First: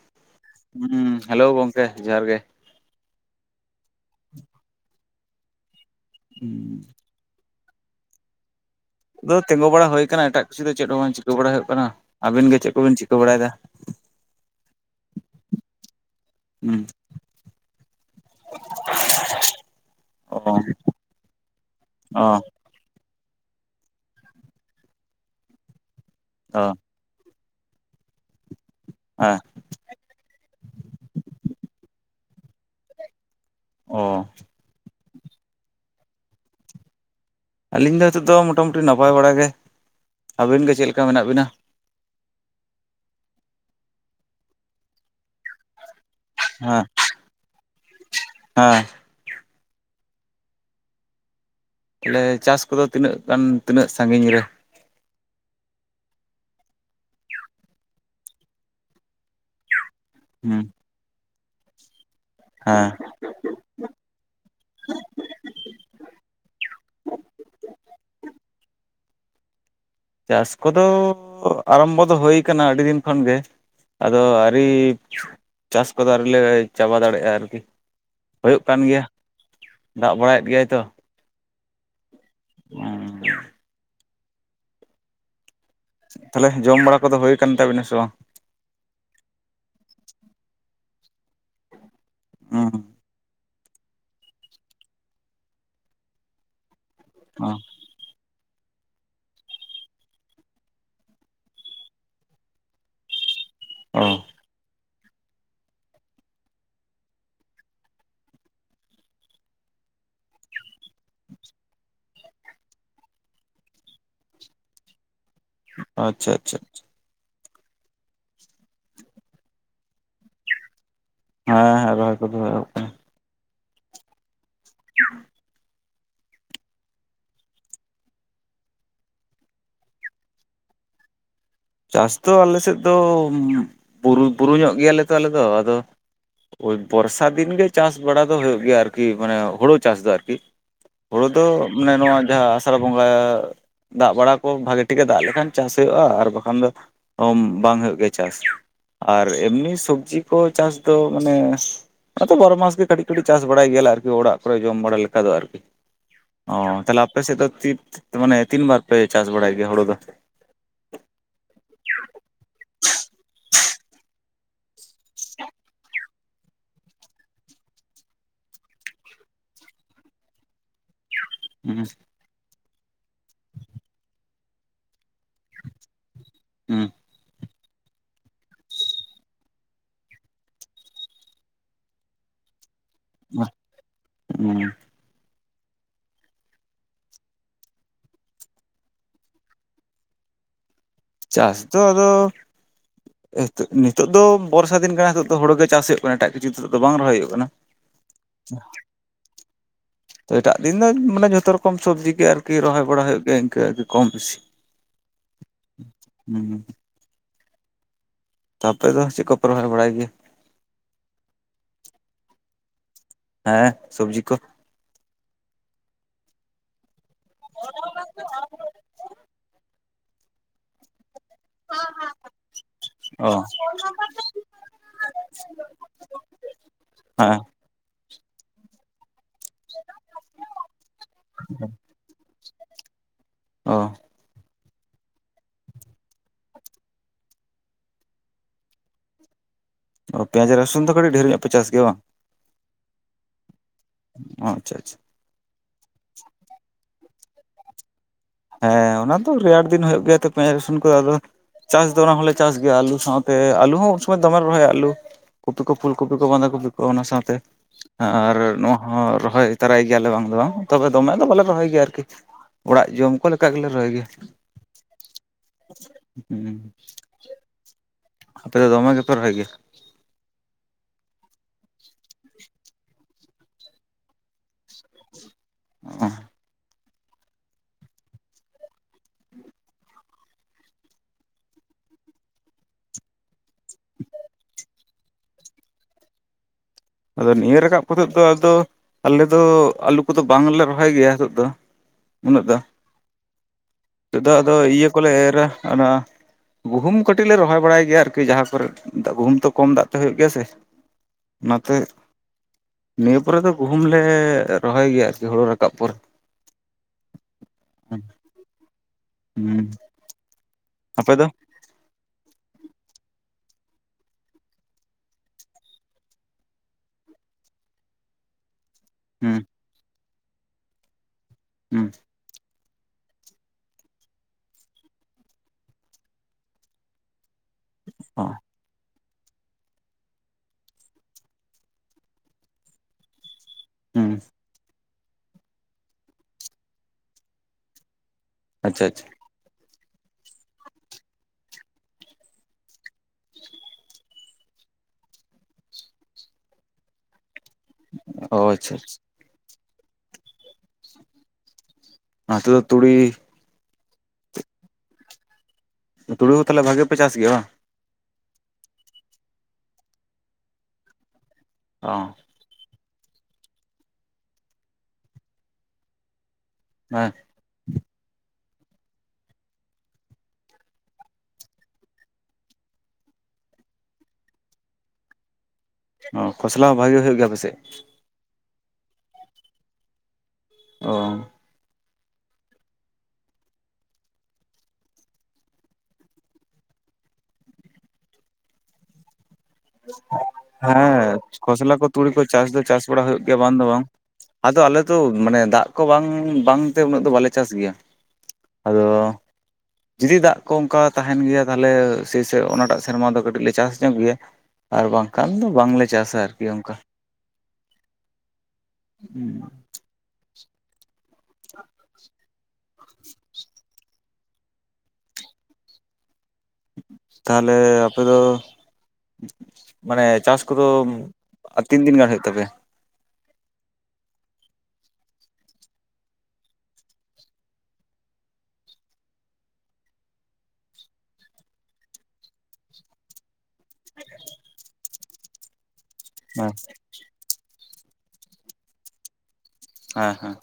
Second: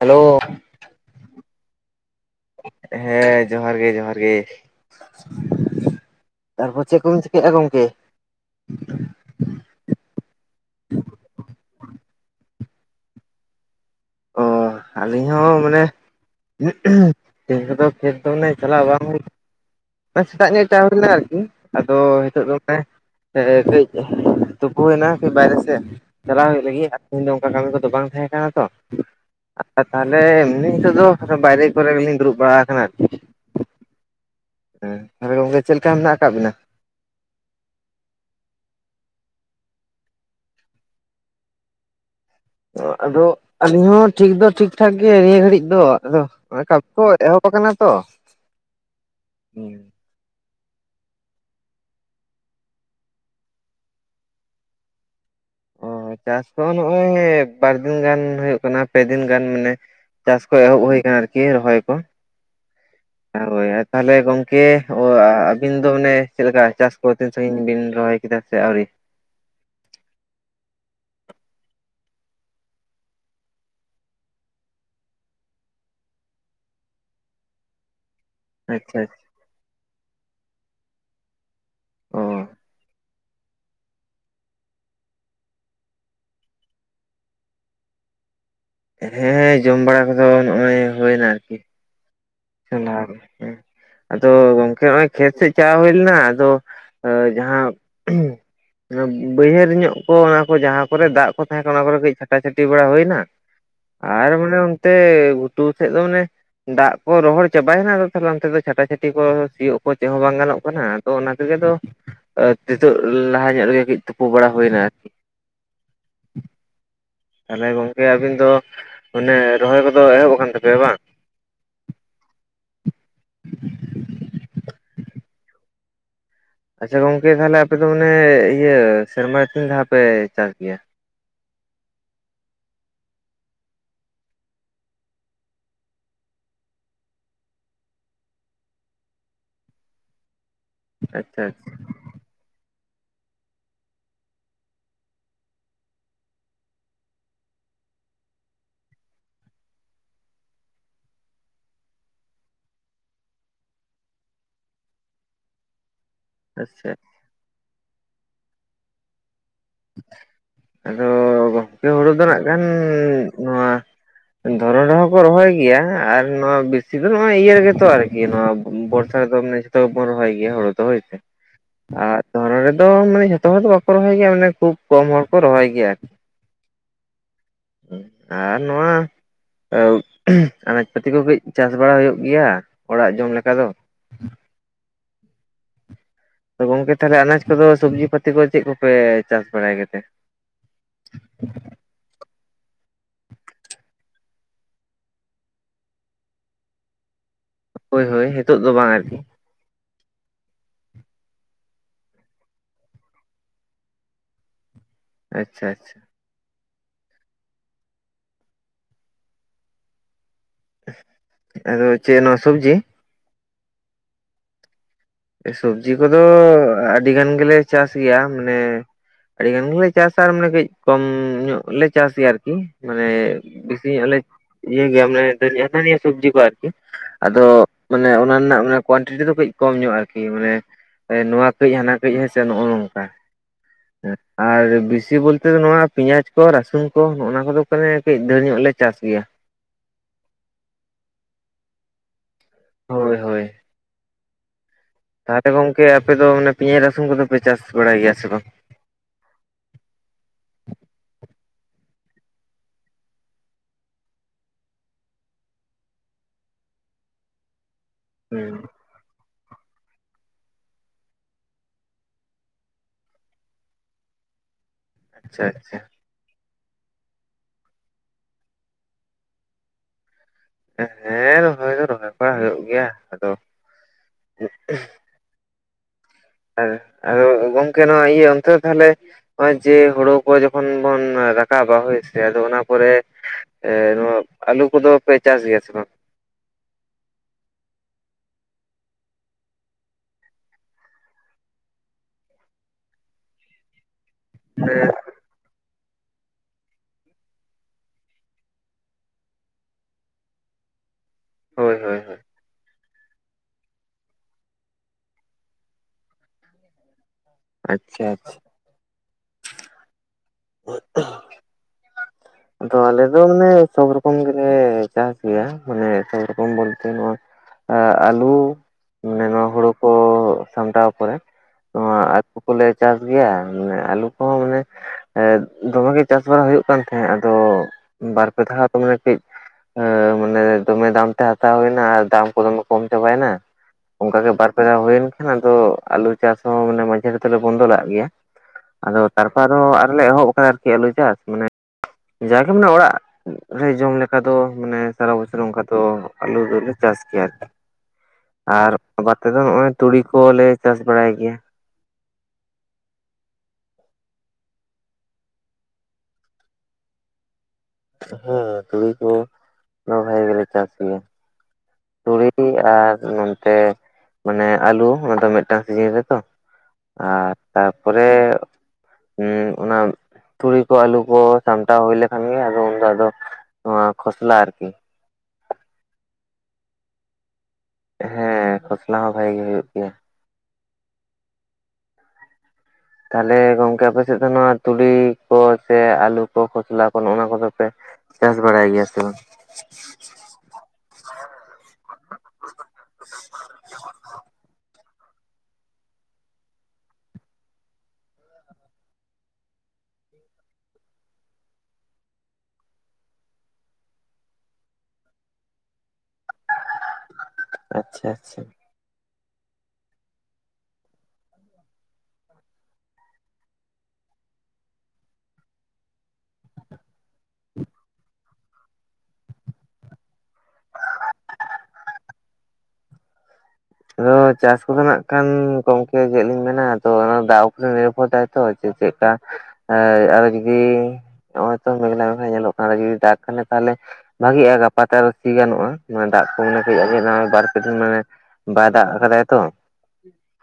Hello. ᱦᱩᱸ hello ᱜᱚᱝᱠᱮ ᱡᱚᱦᱟᱨ ᱜᱮ᱾ ᱦᱮᱸ ᱡᱚᱦᱟᱨ ᱜᱮ ᱡᱚᱦᱟᱨ ᱜᱮ᱾ ᱛᱟᱨ ᱯᱚᱨ ᱪᱮᱜ ᱠᱚᱢ ᱪᱤᱠᱟᱹᱭᱮᱜᱼᱟ᱾ ᱜᱚᱢᱠᱮ? ᱟᱫᱚ ᱛᱮᱸᱜᱳ ᱵᱟᱲᱟ ᱦᱩᱭ ᱟᱠᱟᱱᱟ᱾ ᱮᱴᱟᱜ ᱠᱩᱥᱤ ᱫᱚ ᱪᱮᱫ ᱦᱚᱸ ᱵᱟᱝ ᱪᱤᱠᱟᱹ ᱵᱟᱲᱟ ᱦᱳᱭᱳᱜ ᱠᱟᱱᱟ᱾ ᱟᱵᱤᱱ ᱜᱮ ᱪᱮᱫ ᱠᱚ ᱵᱤᱱ ᱪᱤᱠᱟᱹ ᱵᱟᱲᱟᱭ ᱫᱟ? ᱚ ᱻᱟᱹᱞᱤᱧ ᱦᱚᱸ ᱢᱟᱱᱮ ᱦᱩᱸ ᱛᱮᱦᱮᱧ ᱫᱚ ᱠᱷᱮᱛ ᱫᱚ ᱞᱮ ᱪᱟᱞᱟᱣ ᱵᱟᱝ ᱦᱳᱭ [unintelligible] ᱚ ᱥᱮᱛᱟᱜ ᱧᱚᱸᱜ ᱪᱟᱣ ᱦᱳᱭ ᱞᱮᱱᱟ᱾ ᱟᱨ ᱠᱤ ᱟᱫᱚ ᱚ ᱱᱤᱛᱚᱜ ᱫᱚ ᱠᱟᱹᱡ ᱛᱩᱯᱩ ᱦᱩᱭ ᱱᱟ, ᱠᱟᱹᱡ ᱵᱟᱭ ᱨᱮ ᱥᱮᱫ ᱪᱟᱞᱟᱣ ᱦᱳᱭᱳᱜ ᱞᱟᱹᱜᱤᱜ᱾ ᱛᱮᱦᱮᱧ ᱫᱚ ᱚᱝᱠᱟ ᱠᱟᱹᱢᱤ ᱠᱚ ᱫᱚ ᱵᱟᱝ ᱛᱟᱦᱮᱸ ᱠᱟᱱᱟ ᱛᱚ᱾ ᱟᱸᱻ ᱟᱨ ᱛᱟᱦᱞᱮ ᱮᱢᱱᱤ ᱱᱤᱛᱳᱜ ᱫᱚ ᱵᱟᱭ ᱨᱮ ᱠᱚ ᱨᱮ ᱜᱮ ᱞᱤᱧ ᱫᱩᱲᱩᱵ ᱵᱟᱲᱟ ᱠᱟᱱᱟ ᱟᱨ ᱠᱤ᱾ ᱚ ᱦᱮᱸ ᱛᱟᱦᱞᱮ ᱜᱚᱝᱠᱮ ᱪᱮᱫ ᱞᱮᱠᱟ ᱢᱮᱱᱟᱜ ᱠᱟᱜ ᱵᱤᱱᱟ? ᱟᱹᱞᱤᱧ ᱫᱚ ᱦᱤᱛᱚᱜ ᱫᱚ ᱢᱚᱴᱟ ᱢᱩᱴᱤ ᱱᱟᱯᱟᱭ ᱵᱟᱲᱟ ᱜᱮ᱾ ᱟᱵᱤᱱ ᱜᱮ ᱪᱮᱫ ᱞᱮᱠᱟ ᱢᱮᱱᱟᱜ ᱵᱤᱱᱟ? ᱟᱫᱚ ᱟᱹᱞᱤᱧ ᱦᱚᱸ ᱴᱷᱤᱠ ᱫᱚ ᱴᱷᱤᱠ ᱴᱷᱟᱠ ᱜᱮ ᱱᱤᱭᱟᱹ ᱜᱷᱟᱹᱲᱤᱡ ᱫᱚ ᱟᱫᱚ ᱦᱚᱸᱜᱼᱚᱭ ᱦᱮᱸ ᱠᱟᱹᱢᱤ ᱠᱚ ᱮᱦᱚᱵ ᱠᱟᱱᱟ ᱛᱚ ᱦᱮᱸ ᱦᱩᱸ᱾ ᱛᱟᱞᱦᱮ ᱪᱟᱥ ᱠᱚ ᱫᱚ ᱛᱤᱱᱟᱹᱜ ᱜᱟᱱ ᱛᱤᱱᱟᱹᱜ ᱥᱟᱺᱜᱤᱧ ᱨᱮ? ᱚ ᱪᱟᱥ ᱠᱚ ᱱᱚᱸᱜᱼᱚᱭ ᱵᱟᱨ ᱫᱤᱱ ᱜᱟᱱ ᱦᱳᱭᱳᱜ ᱠᱟᱱᱟ ᱯᱮ ᱫᱤᱱ ᱜᱟᱱ ᱢᱟᱱᱮ ᱪᱟᱥ ᱠᱚ ᱦᱩᱸ ᱮᱦᱚᱵ ᱦᱳᱭ ᱠᱟᱱᱟ ᱟᱨᱠᱤ ᱨᱚᱦᱚᱭ ᱠᱚ᱾ ᱦᱮᱸ᱾ ᱦᱳᱭ ᱛᱟᱦᱞᱮ ᱜᱚᱝᱠᱮ ᱚ ᱟᱹᱵᱤᱱ ᱫᱚ ᱢᱟᱱᱮ ᱪᱮᱫ ᱞᱮᱠᱟ ᱪᱟᱥ ᱠᱚ ᱛᱤᱱ ᱥᱟᱺᱜᱤᱧ ᱵᱤᱱ ᱨᱚᱦᱚᱭᱼᱼ ᱠᱮᱫᱟ ᱥᱮ ᱟᱹᱣᱨᱤ? ᱪᱟᱥ ᱠᱚᱫᱚ ᱟᱨᱟᱢᱵᱚ ᱫᱚ ᱦᱳᱭ ᱠᱟᱱᱟ ᱟᱹᱰᱤ ᱫᱤᱱ ᱠᱷᱚᱱ ᱜᱮ᱾ ᱟᱫᱚ ᱟᱹᱣᱨᱤ ᱪᱟᱥ ᱠᱚᱫᱚ ᱟᱹᱣᱨᱤ ᱟᱹᱞᱮ ᱪᱟᱵᱟ ᱫᱟᱲᱮᱜᱼᱟ ᱟᱨᱠᱤ᱾ ᱦᱳᱭᱳᱜ ᱠᱟᱱ ᱟᱪᱪᱷᱟ ᱜᱮᱭᱟ ᱟᱪᱪᱷᱟ ᱫᱟᱜ ᱵᱟᱲᱟᱭᱮᱫ ᱜᱮᱭᱟᱭ ᱛᱚ᱾ ᱚ ᱛᱟᱦᱞᱮ ᱡᱚᱢ ᱵᱟᱲᱟ ᱠᱚᱫᱚ ᱦᱳᱭ ᱟᱠᱟᱱ ᱛᱟᱵᱤᱱᱟ ᱥᱮ ᱵᱟᱝ? ᱦᱮᱸ ᱡᱚᱢ ᱵᱟᱲᱟ ᱠᱚᱫᱚ ᱱᱚᱸᱜᱼᱚᱭ ᱦᱳᱭ ᱱᱟ ᱟᱨᱠᱤ᱾ ᱦᱩᱸ [unintelligible] ᱟᱫᱚ ᱜᱚᱝᱠᱮ ᱱᱚᱸᱜᱼᱚᱭ ᱠᱷᱮᱛ ᱥᱮᱫ ᱪᱟᱣ ᱦᱳᱭ ᱞᱮᱱᱟ ᱟᱫᱚ ᱦᱚ ᱚ ᱡᱟᱸᱦᱟ ᱟᱱᱟ ᱵᱟᱹᱭᱦᱟᱹᱲ ᱧᱚᱸᱜ ᱠᱚ ᱚᱱᱟ ᱠᱚ ᱡᱟᱸᱦᱟ ᱠᱚ ᱨᱮ ᱫᱟᱜ ᱠᱚ ᱛᱟᱦᱮᱸ ᱠᱟᱱᱟ ᱚᱱᱟ ᱠᱚᱨᱮ ᱠᱟᱹᱡ ᱪᱷᱟᱴᱼᱪᱷᱟᱹᱴᱤ ᱵᱟᱲᱟ ᱦᱳᱭᱱᱟ᱾ ᱚ ᱟᱨ ᱢᱟᱱᱮ ᱚᱱᱛᱮ ᱜᱷᱩᱴᱩ ᱥᱮᱫ ᱫᱚ ᱢᱟᱱᱮ ᱫᱟᱜ ᱠᱚ ᱨᱚᱦᱚᱲ ᱪᱟᱵᱟᱭᱱᱟ ᱟᱫᱚ ᱛᱟᱦᱞᱮ ᱚᱱᱛᱮ ᱫᱚ ᱪᱷᱟᱴ-ᱪᱷᱟᱹᱴᱤ ᱠᱚ ᱥᱤᱭᱳᱜ ᱠᱚ ᱪᱮᱫ ᱦᱚᱸ ᱵᱟᱝ ᱜᱟᱱᱚᱜ ᱠᱟᱱᱟ᱾ ᱛᱚ ᱚᱱᱟ ᱛᱮᱜᱮ ᱫᱚ ᱚᱡ ᱱᱤᱛᱚᱜ ᱞᱟᱦᱟ ᱧᱚᱜ ᱨᱮᱜᱮ ᱠᱟᱹᱡ ᱛᱳᱯᱳ ᱵᱟᱲᱟ ᱦᱳᱭᱱᱟ ᱟᱨᱠᱤ᱾ ᱟᱪᱪᱷᱟ ᱟᱪᱪᱷᱟ ᱟᱪᱪᱷᱟ᱾ ᱛᱟᱦᱞᱮ ᱜᱚᱝᱠᱮ ᱟᱵᱤᱱ ᱫᱚ ᱚᱱᱮ ᱨᱚᱦᱚᱭ ᱠᱚ ᱫᱚ ᱮᱦᱚᱵ ᱟᱠᱟᱱ ᱛᱟᱯᱮᱭᱟ ᱵᱟᱝ? ᱦᱮᱸ ᱨᱚᱦᱚᱭ ᱠᱚ ᱫᱚ ᱮᱦᱚᱵ ᱠᱟᱱᱟ᱾ [inaudible] ᱟᱪᱪᱷᱟ ᱜᱚᱝᱠᱮ ᱛᱟᱦᱞᱮ ᱟᱯᱮ ᱫᱚ ᱢᱟᱱᱮ ᱤᱭᱟᱹ ᱥᱮᱨᱢᱟ ᱨᱮ ᱛᱤᱱ ᱫᱷᱟᱹᱣ ᱯᱮ ᱪᱟᱥ ᱜᱮᱭᱟ? ᱪᱟᱥ ᱫᱚ ᱟᱞᱮ ᱥᱮᱫ ᱫᱚ ᱵᱩᱨᱩ ᱵᱩᱨᱩ ᱧᱸᱚᱜ ᱜᱮᱭᱟ ᱞᱮ ᱛᱚ ᱟᱞᱮ ᱫᱚ ᱟᱫᱚ ᱳᱭ ᱵᱚᱨᱥᱟ ᱫᱤᱱ ᱜᱮ ᱪᱟᱥ ᱵᱟᱲᱟ ᱫᱚ ᱦᱳᱭᱳᱜ ᱜᱮᱭᱟ᱾ ᱟᱨ ᱠᱤ ᱢᱟᱱᱮ ᱦᱳᱲᱳ ᱪᱟᱥ ᱫᱚ ᱟᱨᱠᱤ᱾ ᱦᱳᱲᱳ ᱫᱚ ᱟᱪᱪᱷᱟ ᱟᱪᱪᱷᱟ ᱢᱟᱱᱮ ᱱᱚᱣᱟ ᱡᱟᱸᱦᱟ ᱟᱥᱟᱲ ᱵᱚᱸᱜᱟ ᱫᱟᱜ ᱵᱟᱲᱟ ᱠᱚ ᱵᱷᱟᱜᱮ ᱴᱷᱤᱠ-ᱮ ᱫᱟᱜ ᱞᱮ ᱠᱷᱟᱱ ᱪᱟᱥ ᱦᱳᱭᱳᱜᱼᱟ᱾ ᱟᱨ ᱵᱟᱠᱷ ᱠᱷᱟᱱ ᱫᱚ ᱚᱢ ᱵᱟᱝ ᱦᱳᱭᱳᱜ ᱜᱮᱭᱟ ᱪᱟᱥ᱾ ᱟᱨ ᱮᱢᱱᱤ ᱥᱚᱵᱡᱤ ᱠᱚ ᱪᱟᱥ ᱫᱚ ᱢᱟᱱᱮ ᱟᱫᱚ ᱵᱟᱨᱚ ᱢᱟᱥ ᱜᱮ ᱠᱟᱹᱴᱤᱡ ᱠᱟᱹᱴᱤᱡ ᱪᱟᱥ ᱵᱟᱲᱟᱭ ᱜᱮᱭᱟᱞᱮ ᱟᱨᱠᱤ ᱚᱲᱟᱜ ᱠᱚᱨᱮᱜ ᱡᱚᱢ ᱵᱟᱲᱟ ᱞᱮᱠᱟ ᱫᱚ ᱟᱨᱠᱤ᱾ ᱚ ᱟᱪᱪᱷᱟ ᱛᱟᱦᱞᱮ ᱟᱯᱮ ᱥᱮᱫ ᱫᱚ ᱛᱤᱛ ᱢᱟᱱᱮ ᱛᱤᱱ ᱵᱟᱨ ᱯᱮ ᱪᱟᱥ ᱵᱟᱲᱟᱭ ᱜᱮᱭᱟ ᱦᱳᱲᱳ ᱫᱚ? ᱟᱫᱚ ᱜᱚᱝᱠᱮ ᱦᱩᱲᱩ ᱫᱚ ᱱᱟᱜᱠᱷᱟᱱ ᱱᱚᱣᱟ ᱫᱷᱚᱨᱚᱱ ᱨᱮᱦᱚᱸ ᱠᱚ ᱨᱚᱦᱚᱭ ᱜᱮᱭᱟ ᱟᱨ ᱱᱚᱣᱟ ᱵᱤ ᱥᱤ ᱫᱚ ᱤᱭᱟᱹ ᱜᱮᱛᱚ ᱟᱨᱟᱠᱤ ᱱᱟᱣᱟ ᱵᱚᱨᱥᱟ ᱨᱮᱫᱚ ᱢᱟᱱᱮ ᱡᱷᱟᱛᱚ ᱜᱮᱵᱚᱱ ᱨᱚᱦᱚᱭ ᱜᱮᱭᱟ ᱦᱩᱲᱩ ᱫᱚ ᱦᱳᱭᱥᱮ᱾ ᱦᱩᱸ ᱟᱨ ᱫᱷᱚᱨᱚᱱ ᱨᱮᱫᱚ ᱢᱟᱱᱮ ᱡᱷᱚᱛᱚ ᱦᱚᱲ ᱫᱚ ᱵᱟᱠᱚ ᱨᱚᱦᱚᱭ ᱜᱮᱭᱟ ᱢᱟᱱᱮ ᱠᱷᱩᱵ ᱠᱚᱢ ᱦᱚᱲ ᱠᱚ ᱨᱚᱦᱚᱭ ᱜᱮᱭᱟ ᱟᱨᱠᱤ᱾ ᱦᱩᱸ᱾ ᱟᱨ ᱱᱚᱣᱟ ᱟᱱᱟᱡᱽᱯᱟᱹᱛᱤ ᱠᱚ ᱠᱟᱹᱡ ᱪᱟᱥ ᱵᱟᱲᱟ ᱦᱩᱭᱩᱜ ᱜᱮᱭᱟ ᱚᱲᱟᱜ ᱡᱚᱢ ᱞᱮᱠᱟ ᱫᱚ᱾ ᱦᱮᱸ᱾ ᱛᱚ ᱜᱚᱝᱠᱮ ᱛᱟᱦᱚᱞᱮ ᱟᱱᱟᱡ ᱠᱚᱫᱚ ᱥᱚᱵᱽᱡᱤ ᱯᱟᱛᱤ ᱠᱚ ᱪᱮᱫ ᱠᱚᱯᱮ ᱪᱟᱥ ᱵᱟᱲᱟᱭ ᱜᱮᱛᱮ? ᱪᱟᱥ ᱫᱚ ᱟᱫᱚ ᱦᱤᱛᱚᱜ ᱱᱤᱛᱟᱜ ᱫᱚ ᱵᱚᱨᱥᱟ ᱫᱤᱱ ᱠᱟᱱᱟ ᱱᱤᱛᱚᱜ ᱫᱚ ᱦᱳᱲᱩ ᱜᱮ ᱪᱟᱥ ᱦᱩᱭᱩᱜ ᱠᱟᱱᱟ ᱮᱴᱟᱜ ᱠᱤᱪᱷᱩ ᱱᱤᱛᱳᱜ ᱫᱚ ᱵᱟᱝ ᱨᱚᱦᱚᱭ ᱦᱩᱭᱩᱜ ᱠᱟᱱᱟ᱾ ᱦᱳᱭ ᱦᱳᱭ ᱱᱤᱛᱳ ᱫᱚ ᱵᱟᱝ ᱟᱨᱠᱤ᱾ ᱛᱚ ᱮᱴᱟᱜ ᱫᱤᱱ ᱫᱚ ᱢᱟᱱᱮ ᱡᱷᱚᱛᱚ ᱨᱚᱠᱚᱢ ᱥᱚᱵᱽᱡᱤ ᱜᱮ ᱟᱨᱠᱤ ᱨᱚᱦᱚᱭ ᱵᱟᱲᱟ ᱦᱩᱭᱩᱜ ᱜᱮᱭᱟ ᱤᱱᱠᱟᱹ ᱟᱹᱰᱤ ᱠᱚᱢ ᱵᱮᱥᱤ᱾ ᱟᱪᱪᱷᱟ ᱟᱪᱪᱷᱟ᱾ ᱦᱩᱸ᱾ ᱛᱚ ᱟᱯᱮ ᱫᱚ ᱪᱮᱫ ᱠᱚᱯᱮ ᱨᱚᱦᱚᱭ ᱵᱟᱲᱟᱭ ᱜᱮᱭᱟ? ᱟᱫᱚ ᱪᱮᱫ ᱱᱚᱣᱟ ᱥᱚᱵᱽᱡᱤ? ᱦᱮᱸ ᱥᱚᱵᱽᱡᱤ ᱠᱚ᱾ ᱥᱚᱵᱽᱡᱤ ᱠᱚᱫᱚ ᱟᱹᱰᱤ ᱜᱟᱱ ᱜᱮᱞᱮ ᱪᱟᱥ ᱜᱮᱭᱟ ᱢᱟᱱᱮ ᱟᱹᱰᱤ ᱜᱟᱱ ᱜᱮᱞᱮ ᱪᱟᱥᱟ ᱟᱨ ᱢᱟᱱᱮ ᱠᱟᱹᱡ ᱠᱚᱢ ᱧᱚᱜ ᱜᱮᱞᱮ ᱪᱟᱥ ᱜᱮᱭᱟ ᱟᱨᱠᱤ ᱢᱟᱱᱮ ᱚ ᱵᱮᱥᱤ ᱧᱚᱜᱞᱮ ᱤᱭᱟᱹ ᱜᱮᱭᱟ ᱢᱟᱱᱮ ᱡᱟᱹᱱᱤᱡ ᱦᱟᱱᱟ ᱱᱤᱭᱟᱹ ᱥᱚᱵᱽᱡᱤ ᱠᱚ ᱟᱨᱠᱤ ᱦᱮᱸ ᱟᱫᱚ ᱢᱟᱱᱮ ᱚᱱᱟ ᱨᱮᱱᱟᱜ ᱢᱟᱱᱮ ᱠᱳᱣᱟᱱᱴᱤᱴᱤ ᱫᱚ ᱠᱟᱹᱡ ᱠᱚᱢ ᱧᱚᱜᱼᱟ ᱟᱨᱠᱤ ᱢᱟᱱᱮ ᱱᱚᱣᱟ ᱠᱟᱹᱡ ᱦᱟᱱ ᱦᱟᱱᱟ ᱠᱟᱹᱡ ᱦᱮᱸᱥᱮ ᱱᱚᱜᱼᱚ ᱱᱚᱝᱠᱟ᱾ ᱚ ᱟᱨ ᱵᱤᱥᱤ ᱵᱳᱞᱛᱮ ᱫᱚ ᱱᱚᱣᱟ ᱯᱤᱸᱭᱟᱡ ᱠᱚ ᱨᱟᱹᱥᱩᱱ ᱠᱚ ᱱᱚᱜ ᱚᱱᱟ ᱠᱚᱫᱚ ᱢᱟᱱᱮ ᱠᱟᱹᱡ ᱫᱷᱟᱹᱨ ᱧᱚᱜ ᱞᱮ ᱪᱟᱥ ᱜᱮᱭᱟ᱾ ᱚ ᱯᱮᱸᱭᱟᱡ ᱨᱟᱹᱥᱩᱱ ᱫᱚ ᱠᱟᱹᱴᱤᱡ ᱰᱷᱮᱨ ᱧᱚᱜ ᱯᱮ ᱪᱟᱥ ᱜᱮᱭᱟ ᱵᱟᱝ? ᱦᱳᱭ ᱦᱳᱭ᱾ ᱟᱪᱪᱷᱟ ᱟᱪᱪᱷᱟ᱾ ᱛᱟᱦᱚᱞᱮ ᱜᱚᱝᱠᱮ ᱟᱯᱮ ᱫᱚ ᱢᱟᱱᱮ ᱯᱮᱸᱭᱟᱡ ᱨᱟᱹᱥᱩᱱ ᱠᱚᱫᱚᱯᱮ ᱪᱟᱥ ᱵᱟᱲᱟᱭ ᱜᱮᱭᱟ ᱥᱮ ᱵᱟᱝ? ᱦᱮᱸ ᱚᱱᱟ ᱫᱚ ᱨᱮᱭᱟᱲ ᱫᱤᱱ ᱦᱩᱭᱩᱜ ᱜᱮᱭᱟ ᱛᱚ ᱯᱮᱸᱭᱟᱡ ᱨᱟᱹᱥᱩᱱ ᱠᱚᱫᱚ ᱟᱫᱚ ᱪᱟᱥ ᱫᱚ ᱚᱱᱟ ᱦᱚᱸᱞᱮ ᱪᱟᱥ ᱜᱮᱭᱟ ᱟᱞᱩ ᱥᱟᱶᱛᱮ ᱟᱞᱩ ᱦᱚᱸ ᱩᱱ ᱥᱚᱢᱚᱭ ᱫᱚᱢᱮᱨ ᱨᱚᱦᱚᱭᱚᱜᱼᱟ ᱟᱞᱩ ᱠᱩᱯᱤ ᱠᱚ ᱯᱷᱩᱞ ᱠᱩᱯᱤ ᱠᱚ ᱵᱟᱸᱫᱷᱟ ᱠᱚᱯᱤ ᱠᱚ ᱚᱱᱟ ᱥᱟᱶᱛᱮ ᱟᱨ ᱦᱩᱸ ᱱᱚᱣᱟ ᱦᱚᱸ ᱨᱚᱦᱚᱭ ᱛᱟᱨᱟᱭ ᱜᱮᱭᱟᱞᱮ ᱵᱟᱝ ᱫᱚ ᱵᱟᱝ ᱛᱚᱵᱮ ᱫᱚᱢᱮ ᱫᱚ ᱵᱟᱞᱮ ᱨᱚᱦᱚᱭ ᱜᱮᱭᱟ ᱟᱨᱠᱤ ᱚᱲᱟᱜ ᱡᱚᱢ ᱠᱚ ᱞᱮᱠᱟ ᱜᱮᱞᱮ ᱨᱚᱦᱚᱭ ᱜᱮᱭᱟ᱾ ᱟᱪᱪᱷᱟ ᱟᱪᱪᱷᱟ᱾ ᱩᱸᱦᱩᱸ ᱟᱯᱮᱫᱚ ᱫᱚᱢᱮ ᱜᱮᱯᱮ ᱨᱚᱦᱚᱭ ᱜᱮᱭᱟ? ᱮᱸ ᱦᱮᱸ ᱨᱚᱦᱚᱭ ᱫᱚ ᱨᱚᱦᱚᱭ ᱠᱚᱲᱟ ᱦᱩᱭᱩᱜ ᱜᱮᱭᱟ ᱟᱫᱚ ᱚᱸᱦ ᱟᱫᱚ ᱜᱚᱝᱠᱮ ᱱᱚᱣᱟ ᱤᱭᱟᱹ ᱚᱱᱛᱮ ᱫᱚ ᱛᱷᱟᱞᱮ ᱚᱭ ᱡᱮ ᱦᱩᱲᱩ ᱠᱚ ᱡᱚᱠᱷᱚᱱ ᱵᱚᱱ ᱨᱟᱠᱟᱵᱟ ᱦᱳᱭ ᱥᱮ ᱟᱫᱚ ᱚᱱᱟ ᱯᱚᱨᱮ ᱮ ᱱᱚᱣᱟ ᱟᱞᱩ ᱠᱚᱫᱚ ᱯᱮ ᱪᱟᱥ ᱜᱮᱭᱟ ᱥᱮ ᱵᱟᱝ? ᱟᱫᱚ ᱱᱤᱭᱟᱹ ᱨᱟᱠᱟᱵ ᱠᱟᱛᱮᱫ ᱫᱚ ᱟᱫᱚ ᱟᱞᱮ ᱫᱚ ᱟᱞᱩ ᱠᱚᱫᱚ ᱵᱟᱝᱞᱮ ᱨᱚᱦᱚᱭ ᱜᱮᱭᱟ ᱦᱤᱛᱚᱜ ᱫᱚ᱾ ᱩᱱᱟᱹᱜ ᱫᱚ, ᱱᱤᱛᱚᱜ ᱫᱚ ᱟᱫᱚ ᱤᱭᱟᱹ ᱠᱚᱞᱮ ᱮᱨᱟ ᱟᱱᱟ ᱜᱩᱦᱩᱢ ᱠᱟᱹᱴᱤᱡ ᱞᱮ ᱨᱚᱦᱚᱭ ᱵᱟᱲᱟᱭ ᱜᱮᱭᱟ ᱟᱨᱠᱤ ᱡᱟᱦᱟᱸ ᱠᱚᱨᱮ ᱜᱩᱦᱩᱢ ᱛᱚ ᱠᱚᱢ ᱫᱟᱜ ᱛᱮ ᱦᱩᱭᱩᱜ ᱜᱮᱭᱟ ᱥᱮ᱾ ᱦᱳᱭ ᱛᱮᱜ, ᱦᱳᱭ ᱦᱳᱭ ᱱᱤᱭᱟᱹ ᱯᱚᱨᱮ ᱫᱚ ᱜᱩᱦᱩᱢ ᱞᱮ ᱨᱚᱦᱚᱭ ᱜᱮᱭᱟ ᱟᱨᱠᱤ ᱦᱳᱲᱳ ᱨᱟᱠᱟᱵ ᱯᱚᱨ᱾ ᱟᱪᱪᱷᱟ ᱟᱪᱪᱷᱟ ᱦᱩᱸ ᱟᱯᱮ ᱫᱚ [unintelligible] ᱟᱫᱚ ᱟᱞᱮ ᱫᱚ ᱢᱟᱱᱮ ᱥᱚᱵ ᱨᱚᱠᱚᱢ ᱜᱮᱞᱮ ᱪᱟᱥ ᱜᱮᱭᱟ ᱢᱟᱱᱮ ᱥᱚᱵ ᱨᱚᱠᱚᱢ ᱵᱳᱞᱛᱮ ᱱᱚᱣᱟ ᱟᱸᱜ ᱟᱞᱩ ᱢᱟᱱᱮ ᱦᱩᱸ ᱱᱚᱣᱟ ᱦᱳᱲᱳ ᱠᱚ ᱥᱟᱢᱴᱟᱣ ᱯᱚᱨᱮ ᱦᱩᱸ ᱟᱡ ᱯᱚᱠᱚᱞᱮ ᱪᱟᱥ ᱜᱮᱭᱟ ᱢᱟᱱᱮ ᱟᱞᱩ ᱠᱚᱦᱚᱸ ᱢᱟᱱᱮ ᱮᱸᱫ ᱫᱚᱢᱮ ᱜᱮ ᱪᱟᱥ ᱵᱟᱲᱟ ᱦᱩᱭᱩᱜ ᱠᱟᱱ ᱛᱮᱦᱮᱸᱜ ᱟᱫᱚ ᱚ ᱵᱟᱨᱯᱮ ᱫᱷᱟᱣ ᱛᱚ ᱢᱟᱱᱮ ᱠᱟᱹᱡ ᱦᱮᱸ ᱢᱟᱱᱮ ᱫᱚᱢᱮ ᱫᱟᱢ ᱛᱮ ᱦᱟᱛᱟᱣ ᱦᱳᱭᱱᱟ ᱟᱨ ᱫᱟᱢ ᱠᱚ ᱫᱚᱢᱮ ᱠᱚᱢ ᱪᱟᱵᱟᱭᱱᱟ᱾ ᱦᱩᱸ ᱚᱝᱠᱟᱜᱮ ᱵᱟᱨᱯᱮ ᱫᱷᱟᱣ ᱦᱳᱭᱮᱱ ᱠᱷᱟᱱ ᱟᱫᱚ ᱟᱞᱩ ᱪᱟᱥ ᱦᱚᱸ ᱢᱟᱱᱮ ᱢᱟᱡᱷᱮ ᱨᱮᱫᱚᱞᱮ ᱵᱚᱱᱫᱚᱞᱟᱜ ᱜᱮᱭᱟ᱾ ᱟᱪᱪᱷᱟ ᱟᱫᱚ ᱟᱪᱪᱷᱟ ᱛᱟᱨᱯᱟ ᱟᱨᱚ ᱟᱨᱚᱞᱮ ᱮᱦᱚᱵ ᱟᱠᱟᱫᱟ ᱟᱨᱠᱤ ᱟᱹᱞᱩ ᱪᱟᱥ ᱢᱟᱱᱮ ᱡᱟᱜᱤ ᱢᱟᱱᱮ ᱚᱲᱟᱜ ᱨᱮ ᱡᱚᱢ ᱞᱮᱠ ᱠᱟᱫᱚ ᱢᱟᱱᱮ ᱥᱟᱨᱟ ᱵᱚᱪᱷᱚᱨ ᱚᱝᱠᱟ ᱫᱚ ᱟᱞᱩ ᱫᱚᱞᱮ ᱪᱟᱥ ᱜᱮᱭᱟ ᱟᱨᱠᱤ᱾ ᱚ ᱟᱨ ᱟᱪᱪᱷᱟ ᱟᱪᱪᱷᱟ ᱟᱵᱟᱛ ᱛᱮᱫᱚ ᱱᱚᱜᱼᱚᱭ ᱛᱩᱲᱤ ᱠᱚᱞᱮ ᱪᱟᱥ ᱵᱟᱲᱟᱭ ᱜᱮᱭᱟ᱾ ᱱᱚᱛᱮ ᱫᱚ ᱛᱩᱲᱤ ᱛᱩᱲᱩ ᱦᱚᱸ ᱛᱟᱦᱚᱞᱮ ᱵᱷᱟᱜᱮ ᱯᱮ ᱪᱟᱥ ᱜᱮᱭᱟ ᱵᱟᱝ? ᱦᱮᱸ ᱛᱩᱲᱤ ᱠᱚ ᱫᱚᱢᱮ ᱵᱷᱟᱜᱮ ᱜᱮᱞᱮ ᱪᱟᱥ ᱜᱮᱭᱟ᱾ ᱚ ᱛᱩᱲᱤ ᱟᱨ ᱱᱚᱱᱛᱮ ᱢᱟᱱᱮ ᱟᱞᱩ ᱚᱱᱟ ᱫᱚ ᱢᱤᱫᱴᱟᱝ ᱥᱤᱡᱤᱱ ᱨᱮᱛᱚ ᱦᱮᱸ ᱟᱨ ᱛᱟᱨᱯᱚᱨᱮ ᱩᱸᱜ ᱚᱱᱟ ᱛᱩᱲᱤ ᱠᱚ ᱟᱹᱞᱩ ᱠᱚ ᱥᱟᱢᱴᱟᱣ ᱦᱩᱭ ᱞᱮᱠᱷᱟᱱ ᱜᱮ ᱟᱫᱚ ᱩᱱᱫᱚ ᱟᱫᱚ ᱱᱚᱣᱟ ᱠᱷᱚᱥᱞᱟ ᱟᱨᱠᱤ ᱚᱸ ᱠᱷᱚᱥᱞᱟ ᱦᱚᱸ ᱵᱷᱟᱜᱮ ᱦᱳᱭᱳᱜ ᱜᱮᱭᱟ ᱟᱯᱮ ᱥᱮᱡ? ᱦᱮᱸ ᱠᱷᱚᱥᱞᱟ ᱦᱚᱸ ᱵᱷᱟᱜᱮ ᱜᱮ ᱦᱳᱭᱳᱜ ᱜᱮᱭᱟ ᱾ ᱚ ᱛᱟᱦᱞᱮ ᱜᱚᱝᱠᱮ ᱟᱯᱮ ᱥᱮᱡ ᱫᱚ ᱱᱚᱣᱟ ᱛᱩᱲᱤ ᱠᱚ ᱥᱮ ᱟᱹᱞᱩ ᱠᱚ ᱠᱷᱚᱥᱞᱟ ᱠᱚ ᱱᱚᱜᱼᱚ ᱱᱟ ᱠᱚᱫᱚ ᱯᱮ ᱪᱟᱥ ᱵᱟᱲᱟᱭ ᱜᱮᱭᱟ ᱥᱮ ᱵᱟᱝ? ᱦᱮᱸ ᱠᱷᱚᱥᱞᱟ ᱠᱚ ᱛᱩᱲᱤ ᱠᱚ ᱪᱟᱥ ᱫᱚ ᱪᱟᱥ ᱵᱟᱲᱟ ᱦᱳᱭᱳᱜ ᱜᱮᱭᱟ ᱵᱟᱝ ᱫᱚ ᱵᱟᱝ ᱾ ᱟᱫᱚ ᱟᱞᱮ ᱛᱚ ᱢᱟᱱᱮ ᱫᱟᱜ ᱠᱚ ᱵᱟᱝ ᱵᱟᱝ ᱛᱮ ᱩᱱᱟᱹᱜ ᱫᱚ ᱵᱟᱞᱮ ᱪᱟᱥ ᱜᱮᱭᱟ ᱾ ᱟᱫᱚ ᱡᱩᱫᱤ ᱫᱟᱜ ᱠᱚ ᱚᱝᱠᱟ ᱛᱟᱦᱮᱱ ᱜᱮᱭᱟ ᱛᱟᱦᱞᱮ ᱥᱮᱭ ᱥᱮ ᱚᱱᱟᱴᱟᱜ ᱥᱮᱨᱢᱟ ᱫᱚ ᱠᱟᱹᱴᱤᱡ ᱞᱮ ᱪᱟᱥ ᱧᱚᱜ ᱜᱮᱭᱟ ᱾ ᱟᱨ ᱵᱟᱝᱠᱷᱟᱱ ᱫᱚ ᱵᱟᱝ ᱞᱮ ᱪᱟᱥᱟ ᱟᱨᱠᱤ ᱚᱝᱠᱟ ᱾ ᱟᱪᱪᱷᱟ ᱟᱪᱪᱷᱟ! ᱦᱩᱸ! [inaudible] ᱛᱟᱦᱞᱮ ᱟᱯᱮ ᱫᱚ ᱢᱟᱱᱮ ᱪᱟᱥ ᱠᱚᱫᱚ ᱟ ᱛᱤᱱ ᱫᱤᱱ ᱜᱟᱱ ᱦᱩᱭᱩᱜ ᱛᱟᱯᱮᱭᱟ? ᱟᱫᱚ ᱪᱟᱥ ᱠᱚᱫᱚ ᱱᱟᱜ ᱠᱷᱟᱱ ᱜᱚᱝᱠᱮ ᱪᱮᱜ ᱞᱤᱧ ᱢᱮᱱᱟ ᱛᱚ ᱚᱱᱟ ᱫᱟᱜ ᱩᱯᱨᱮ ᱱᱤᱨᱵᱷᱚᱨ ᱫᱟᱭ ᱛᱚ ᱪᱮ-ᱪᱮᱜᱠᱟ ᱮᱸᱜ ᱟᱨᱚ ᱡᱩᱫᱤ ᱱᱚᱜᱼᱚᱭ ᱛᱚ ᱢᱮᱜᱞᱟ ᱢᱮᱜᱞᱟ ᱧᱮᱞᱚᱜ ᱠᱟᱱᱟ ᱚᱱᱟ ᱡᱩᱫᱤ ᱫᱟᱜ ᱠᱷᱟᱱᱮ ᱛᱟᱦᱞᱮ ᱵᱷᱟᱜᱮᱜᱼᱟ ᱜᱟᱯᱟ ᱛᱮ ᱟᱨᱚ ᱥᱤ ᱜᱟᱱᱚᱜᱼᱟ ᱾ ᱢᱟᱱᱮ ᱫᱟᱜ ᱠᱚ ᱦᱮᱸ ᱢᱟᱱᱮ ᱠᱟᱹᱡ ᱟᱸᱡᱮᱫ ᱱᱟ ᱵᱟᱨ ᱯᱮ ᱫᱤᱱ ᱢᱟᱱᱮ ᱵᱟᱭ ᱫᱟᱜ ᱟᱠᱟᱫᱟᱭ ᱛᱚ ᱾ ᱦᱮᱸ ᱦᱮᱸ!